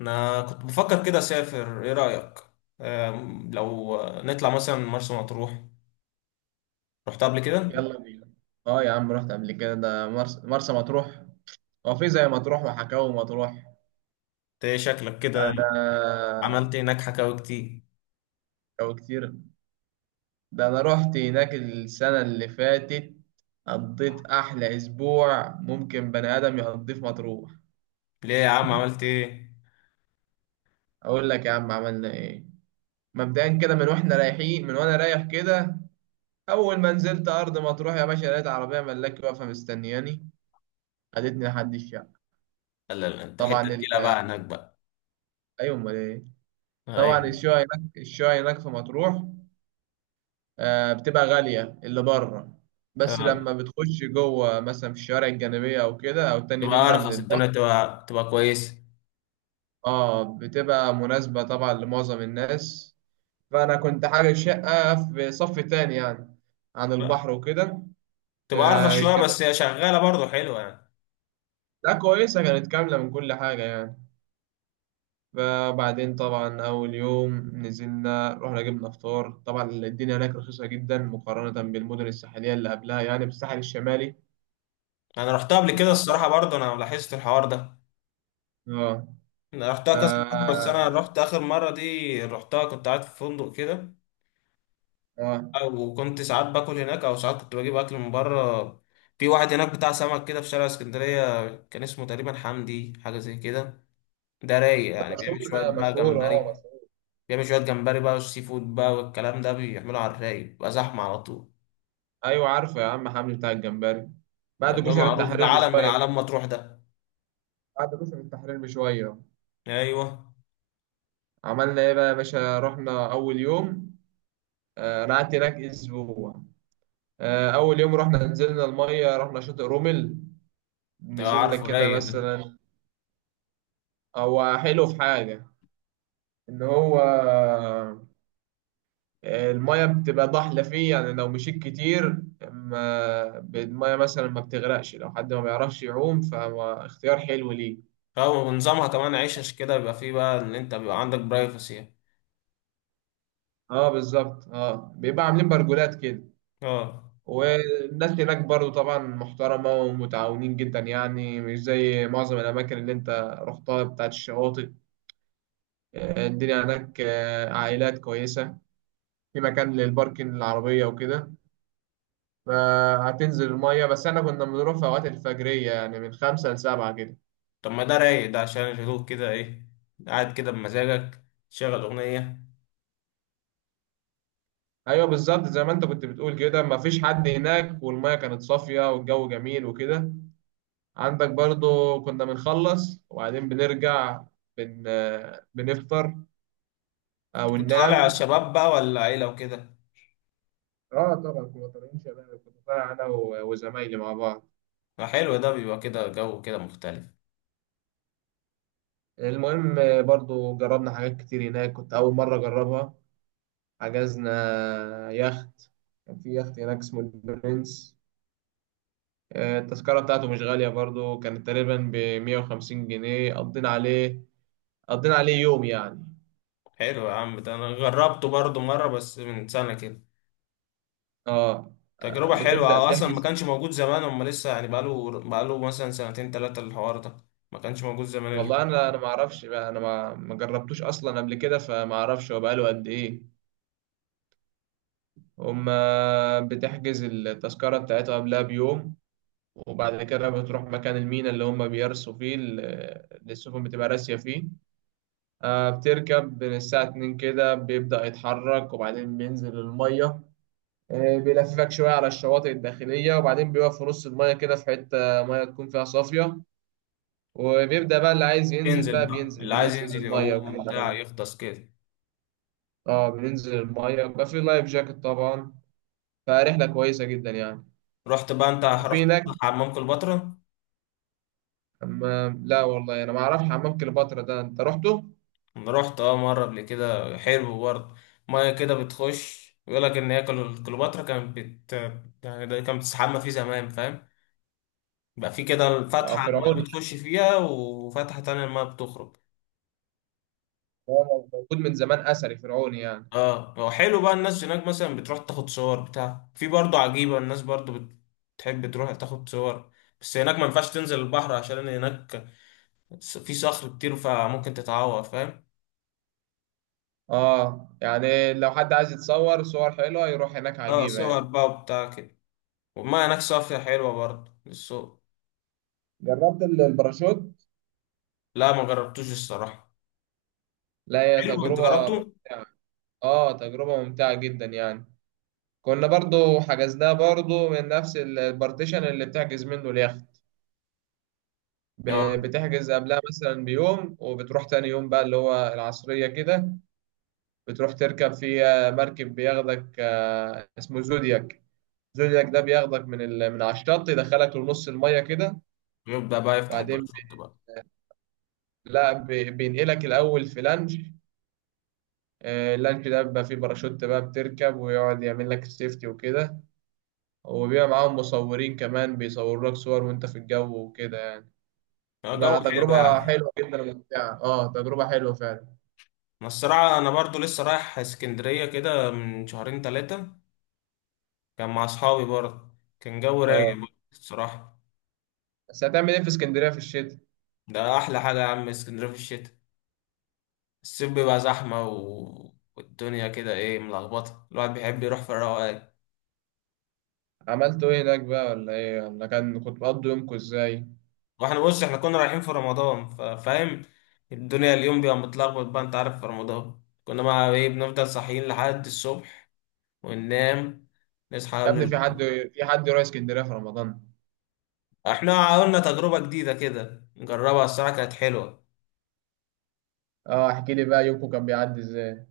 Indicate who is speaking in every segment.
Speaker 1: انا كنت بفكر كده، اسافر، ايه رايك؟ لو نطلع مثلا مرسى مطروح. رحت قبل كده انت؟
Speaker 2: يلا بينا. اه يا عم، رحت قبل كده ده مرسى مطروح. هو في زي مطروح وحكاوي مطروح.
Speaker 1: ايه شكلك كده؟
Speaker 2: انا
Speaker 1: عملت إيه هناك، حكاوي كتير؟
Speaker 2: او كتير. ده انا رحت هناك السنة اللي فاتت، قضيت احلى اسبوع ممكن بني ادم يقضيه في مطروح.
Speaker 1: ليه يا عم، عملت ايه؟
Speaker 2: اقول لك يا عم عملنا ايه. مبدئيا كده، من واحنا رايحين من وانا رايح كده، اول ما نزلت ارض مطروح يا باشا لقيت عربية ملاكي واقفة مستنياني، خدتني لحد الشقة.
Speaker 1: لا لا لا، انت حته
Speaker 2: طبعا
Speaker 1: تقيله بقى هناك بقى.
Speaker 2: ايوه امال ايه. طبعا
Speaker 1: ايوه.
Speaker 2: الشقة هناك، في مطروح، بتبقى غالية اللي بره، بس
Speaker 1: آه،
Speaker 2: لما بتخش جوه مثلا في الشوارع الجانبية أو كده أو تاني
Speaker 1: تبقى
Speaker 2: نمرة من
Speaker 1: ارخص الدنيا،
Speaker 2: البحر
Speaker 1: تبقى كويسه.
Speaker 2: اه بتبقى مناسبة طبعا لمعظم الناس. فأنا كنت حاجة شقة في صف تاني يعني، عن
Speaker 1: بقى.
Speaker 2: البحر وكده.
Speaker 1: تبقى ارخص شويه
Speaker 2: كانت،
Speaker 1: بس هي شغاله برضه حلوه يعني.
Speaker 2: لا كويسة، كانت كاملة من كل حاجة يعني. فبعدين طبعا أول يوم نزلنا رحنا جبنا فطار، طبعا الدنيا هناك رخيصة جدا مقارنة بالمدن الساحلية اللي قبلها يعني بالساحل الشمالي.
Speaker 1: انا رحتها قبل
Speaker 2: انت
Speaker 1: كده
Speaker 2: عارف
Speaker 1: الصراحه،
Speaker 2: طبعا.
Speaker 1: برضه انا لاحظت الحوار ده.
Speaker 2: اه.
Speaker 1: انا رحتها
Speaker 2: ف
Speaker 1: كذا مره، بس انا رحت اخر مره دي، رحتها كنت قاعد في فندق كده.
Speaker 2: اه.
Speaker 1: وكنت ساعات باكل هناك او ساعات كنت بجيب اكل من بره. في واحد هناك بتاع سمك كده في شارع اسكندرية، كان اسمه تقريبا حمدي حاجة زي كده. ده رايق
Speaker 2: ده
Speaker 1: يعني، بيعمل
Speaker 2: مشهور،
Speaker 1: شوية
Speaker 2: ده
Speaker 1: بقى
Speaker 2: مشهور، اه
Speaker 1: جمبري.
Speaker 2: مشهور.
Speaker 1: بيعمل شوية جمبري بقى، والسي فود بقى والكلام ده بيعمله على الرايق، بيبقى زحمة على طول.
Speaker 2: ايوه عارفه يا عم حمدي بتاع الجمبري، بعد
Speaker 1: ده
Speaker 2: كشر
Speaker 1: معروف، ده
Speaker 2: التحرير
Speaker 1: عالم من
Speaker 2: بشويه
Speaker 1: أعلام
Speaker 2: كده.
Speaker 1: مطروح ده.
Speaker 2: بعد كشر التحرير بشويه.
Speaker 1: أيوه.
Speaker 2: عملنا ايه بقى يا باشا. رحنا اول يوم، انا قعدت هناك اسبوع. اول يوم رحنا نزلنا الميه، رحنا شاطئ رومل،
Speaker 1: ده
Speaker 2: نزلنا
Speaker 1: عارفه،
Speaker 2: كده
Speaker 1: رايق ده.
Speaker 2: مثلا. هو حلو في حاجه ان هو المية بتبقى ضحلة فيه يعني، لو مشيت كتير ما المية مثلا ما بتغرقش، لو حد ما بيعرفش يعوم فاختيار حلو ليه.
Speaker 1: اه، ونظامها كمان عيشش كده، بيبقى فيه بقى إن أنت بيبقى عندك برايفسي يعني.
Speaker 2: اه بالظبط، اه بيبقى عاملين برجولات كده.
Speaker 1: اه.
Speaker 2: والناس هناك برضو طبعا محترمة ومتعاونين جدا يعني، مش زي معظم الأماكن اللي أنت رحتها بتاعت الشواطئ. الدنيا هناك عائلات كويسة، في مكان للباركن العربية وكده، فهتنزل المية. بس احنا كنا بنروح في أوقات الفجرية يعني، من 5 لـ 7 كده.
Speaker 1: طب ما ده رايق ده عشان الهدوء كده إيه، قاعد كده بمزاجك، تشغل أغنية.
Speaker 2: ايوه بالظبط، زي ما انت كنت بتقول كده، مفيش حد هناك، والميه كانت صافيه والجو جميل وكده. عندك برضو كنا بنخلص وبعدين بنرجع، بن... بنفطر او
Speaker 1: كنت
Speaker 2: ننام.
Speaker 1: طالع شباب بقى ولا عيلة وكده؟
Speaker 2: اه طبعا كنا طالعين شباب، كنت طالع انا وزمايلي مع بعض.
Speaker 1: ما حلو، ده بيبقى كده جو كده مختلف.
Speaker 2: المهم، برضو جربنا حاجات كتير هناك كنت اول مره اجربها. حجزنا يخت، كان في يخت هناك اسمه البرنس. التذكره بتاعته مش غاليه برضو، كانت تقريبا ب 150 جنيه. قضينا عليه، قضينا عليه يوم يعني.
Speaker 1: حلو يا عم، ده انا جربته برضو مرة بس من سنة كده.
Speaker 2: اه.
Speaker 1: تجربة حلوة.
Speaker 2: بتبدأ
Speaker 1: هو اصلا ما
Speaker 2: تحجز.
Speaker 1: كانش موجود زمان، هما لسه يعني بقاله مثلا سنتين تلاتة الحوار ده. ما كانش موجود زمان.
Speaker 2: والله انا، ما اعرفش بقى، انا ما جربتوش اصلا قبل كده فما اعرفش هو بقاله قد ايه. هم بتحجز التذكرة بتاعتها قبلها بيوم، وبعد كده بتروح مكان المينا اللي هم بيرسوا فيه، اللي السفن بتبقى راسية فيه. بتركب من الساعة 2 كده، بيبدأ يتحرك وبعدين بينزل المية. بيلففك شوية على الشواطئ الداخلية، وبعدين بيقف في نص المية كده في حتة مية تكون فيها صافية، وبيبدأ بقى اللي عايز ينزل
Speaker 1: ينزل
Speaker 2: بقى
Speaker 1: بقى
Speaker 2: بينزل،
Speaker 1: اللي عايز
Speaker 2: بننزل ينزل
Speaker 1: ينزل
Speaker 2: المية
Speaker 1: يعوم
Speaker 2: وكده
Speaker 1: بتاع،
Speaker 2: اه.
Speaker 1: يغطس كده.
Speaker 2: بننزل المية وبقى في لايف جاكيت طبعا، فرحلة كويسة جدا يعني.
Speaker 1: رحت بقى، انت
Speaker 2: وفي
Speaker 1: رحت
Speaker 2: هناك
Speaker 1: حمام كليوباترا؟
Speaker 2: حمام، لا والله أنا ما أعرفش حمام كليوباترا ده، أنت رحته؟
Speaker 1: انا رحت اه مرة قبل كده، حلو برضه. مية كده بتخش، يقول لك ان هي كليوباترا كانت يعني، ده كانت بتستحمى فيه زمان، فاهم؟ بقى في كده
Speaker 2: اه
Speaker 1: فتحة، المايه
Speaker 2: فرعوني يعني.
Speaker 1: بتخش فيها، وفتحة تانية المايه بتخرج.
Speaker 2: هو موجود من زمان، أثري فرعوني يعني.
Speaker 1: اه هو حلو بقى. الناس هناك مثلا بتروح تاخد صور بتاع، في برضه عجيبة الناس برضه، بتحب تروح تاخد صور. بس هناك ما ينفعش تنزل البحر، عشان هناك في صخر كتير، فممكن تتعور فاهم.
Speaker 2: اه يعني لو حد عايز يتصور صور حلوة يروح هناك،
Speaker 1: اه
Speaker 2: عجيبة
Speaker 1: صور
Speaker 2: يعني.
Speaker 1: بقى وبتاع كده. والمية هناك صافية حلوة برضه للسوق.
Speaker 2: جربت الباراشوت؟
Speaker 1: لا ما جربتوش الصراحة.
Speaker 2: لا هي
Speaker 1: حلو، انت
Speaker 2: تجربة
Speaker 1: جربته؟
Speaker 2: ممتعة. اه تجربة ممتعة جدا يعني. كنا برضو حجزناه برضو من نفس البارتيشن اللي بتحجز منه اليخت.
Speaker 1: اه.
Speaker 2: بتحجز قبلها مثلا بيوم، وبتروح تاني يوم بقى اللي هو العصرية كده. بتروح تركب فيها مركب بياخدك، اسمه زودياك. زودياك ده بياخدك من من على الشط، يدخلك لنص المية كده.
Speaker 1: يبدأ بقى يفتح
Speaker 2: بعدين
Speaker 1: الباراشوت
Speaker 2: بي-
Speaker 1: بقى.
Speaker 2: لا بي- بينقلك الأول في لانش. اللانش ده بيبقى فيه باراشوت بقى، بتركب ويقعد يعمل لك السيفتي وكده. وبيبقى معاهم مصورين كمان، بيصوروا لك صور وانت في الجو وكده يعني.
Speaker 1: اه جو
Speaker 2: تبقى
Speaker 1: حلو
Speaker 2: تجربة
Speaker 1: يعني.
Speaker 2: حلوة جدا وممتعة، اه تجربة حلوة فعلا.
Speaker 1: ما الصراحة أنا برضو لسه رايح اسكندرية كده من شهرين تلاتة، كان مع أصحابي برضه، كان جو
Speaker 2: اه
Speaker 1: رايق برضه الصراحة.
Speaker 2: بس هتعمل ايه في اسكندرية في الشتاء؟
Speaker 1: ده أحلى حاجة يا عم، اسكندرية في الشتاء. الصيف بيبقى زحمة و... والدنيا كده إيه ملخبطة، الواحد بيحب يروح في الروقان.
Speaker 2: عملتوا ايه هناك بقى ولا ايه؟ ولا كنت بتقضوا يومكم ازاي؟
Speaker 1: وإحنا بص، إحنا كنا رايحين في رمضان فاهم. الدنيا اليوم بيبقى متلخبط بقى، أنت عارف في رمضان كنا بقى إيه، بنفضل صاحيين لحد الصبح وننام، نصحى
Speaker 2: يا
Speaker 1: قبل
Speaker 2: ابني في
Speaker 1: ال...
Speaker 2: حد، في حد يروح اسكندرية في رمضان؟
Speaker 1: إحنا عملنا تجربة جديدة كده نجربها، الصراحة كانت حلوة.
Speaker 2: اه احكي لي بقى، يومكم كان بيعدي ازاي؟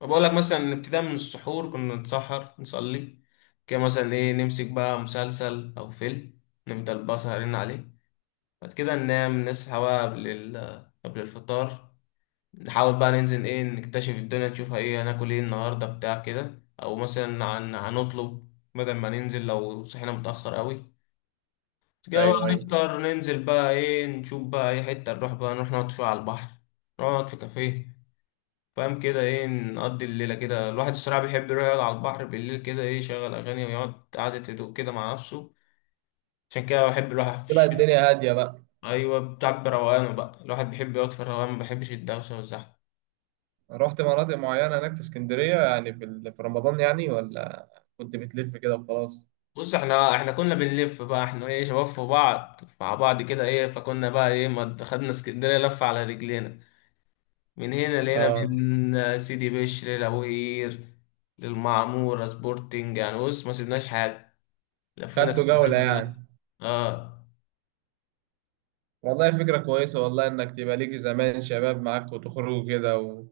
Speaker 1: فبقول لك مثلا، ابتداء من السحور كنا نتسحر نصلي، كده مثلا ايه نمسك بقى مسلسل او فيلم، نفضل بقى سهرين عليه. بعد كده ننام نصحى بقى قبل الفطار. نحاول بقى ننزل ايه، نكتشف الدنيا نشوفها، ايه هناكل ايه النهارده بتاع كده، او مثلا عن هنطلب بدل ما ننزل لو صحينا متأخر قوي. بعد كده بقى
Speaker 2: ايوه ايوه.
Speaker 1: نفطر، ننزل بقى ايه، نشوف بقى اي حتة، نروح بقى نروح نقعد شوية على البحر، نقعد في كافيه. فاهم كده، ايه نقضي الليله كده. الواحد الصراحه بيحب يروح يقعد على البحر بالليل كده، ايه يشغل اغاني ويقعد قعده هدوء كده مع نفسه. عشان كده بحب الواحد في
Speaker 2: تبقى
Speaker 1: الشتاء.
Speaker 2: الدنيا هادية بقى.
Speaker 1: ايوه بتعب روقانه بقى، الواحد بيحب يقعد في الروقان، ما بيحبش الدوشه والزحمه.
Speaker 2: رحت مناطق معينة هناك في اسكندرية يعني في في رمضان يعني، ولا كنت بتلف كده وخلاص؟
Speaker 1: بص احنا كنا بنلف بقى، احنا ايه شباب في بعض مع بعض كده ايه، فكنا بقى ايه، ما خدنا اسكندريه لفه على رجلينا. من هنا لقينا
Speaker 2: اه.
Speaker 1: من سيدي بشر لابوهير للمعموره سبورتنج يعني، بص ما سيبناش حاجه، لفينا
Speaker 2: خدتوا
Speaker 1: اسكندريه
Speaker 2: جولة
Speaker 1: كلها.
Speaker 2: يعني.
Speaker 1: اه
Speaker 2: والله فكرة كويسة والله، إنك تبقى ليكي زمان شباب معاك وتخرجوا كده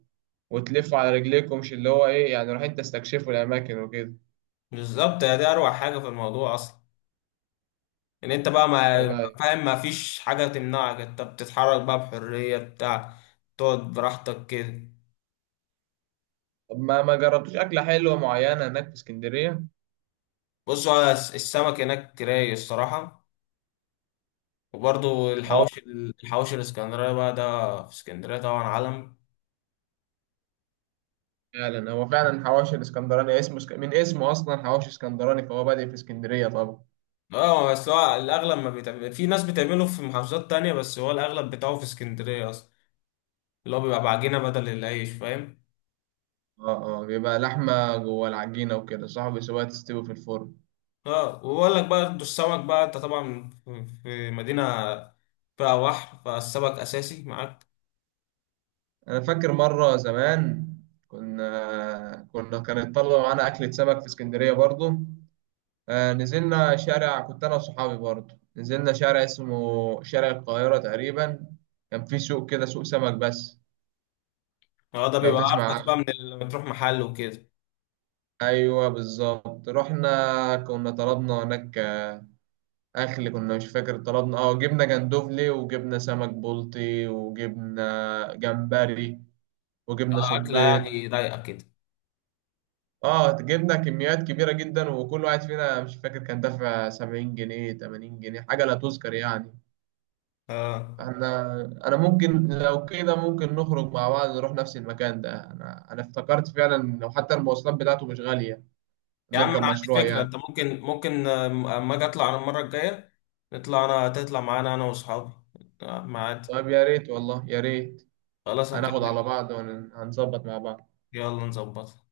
Speaker 2: وتلفوا على رجليكم، مش اللي هو إيه يعني رايحين تستكشفوا الأماكن وكده.
Speaker 1: بالظبط، يا دي اروع حاجه في الموضوع اصلا، ان انت بقى
Speaker 2: والله.
Speaker 1: فاهم ما فيش حاجه تمنعك، انت بتتحرك بقى بحريه بتاع، تقعد براحتك كده.
Speaker 2: طب ما ما جربتوش أكلة حلوة معينة هناك في اسكندرية؟
Speaker 1: بص هو السمك هناك رايق الصراحه. وبرضو
Speaker 2: اه
Speaker 1: الحواوشي الاسكندريه بقى، ده في اسكندريه طبعا علم.
Speaker 2: فعلا، هو فعلا حواوشي الاسكندراني اسمه من اسمه أصلا حواوشي اسكندراني، فهو بادئ في اسكندرية طبعا.
Speaker 1: اه بس هو الاغلب ما بيتعمل، في ناس بتعمله في محافظات تانية، بس هو الاغلب بتاعه في اسكندريه اصلا، اللي هو بيبقى بعجينه بدل العيش فاهم.
Speaker 2: اه اه بيبقى لحمة جوه العجينة وكده صح، بيسيبوها تستوي في الفرن.
Speaker 1: اه وبقول لك بقى انتوا السمك بقى، انت طبعا في مدينة فيها بحر، فالسمك أساسي معاك.
Speaker 2: أنا فاكر مرة زمان كنا كان يطلعوا معانا أكلة سمك في اسكندرية برضه. نزلنا شارع، كنت انا وصحابي برضه، نزلنا شارع اسمه شارع القاهرة تقريبا، كان في سوق كده سوق سمك بس
Speaker 1: اه ده
Speaker 2: لو
Speaker 1: بيبقى
Speaker 2: تسمع
Speaker 1: أرخص
Speaker 2: عنه.
Speaker 1: بقى من اللي بتروح محل وكده.
Speaker 2: ايوه بالظبط، رحنا كنا طلبنا هناك اكل، كنا مش فاكر طلبنا اه، جبنا جندوفلي وجبنا سمك بلطي وجبنا جمبري وجبنا
Speaker 1: أكلة
Speaker 2: صبيط.
Speaker 1: يعني رايقة كده.
Speaker 2: اه جبنا كميات كبيرة جدا، وكل واحد فينا مش فاكر كان دافع 70 جنيه 80 جنيه، حاجة لا تذكر يعني.
Speaker 1: اه
Speaker 2: احنا انا ممكن لو كده، ممكن نخرج مع بعض نروح نفس المكان ده، انا افتكرت فعلا، لو حتى المواصلات بتاعته مش غالية
Speaker 1: يا عم أنا
Speaker 2: نركب مشروع
Speaker 1: عندي فكرة،
Speaker 2: يعني.
Speaker 1: أنت ممكن أما أجي أطلع أنا المرة الجاية، نطلع، أنا تطلع معانا أنا وأصحابي. ما عادي.
Speaker 2: طب يا ريت والله يا ريت.
Speaker 1: خلاص
Speaker 2: هناخد على
Speaker 1: هكلمك.
Speaker 2: بعض وهنظبط مع بعض.
Speaker 1: يلا نظبط.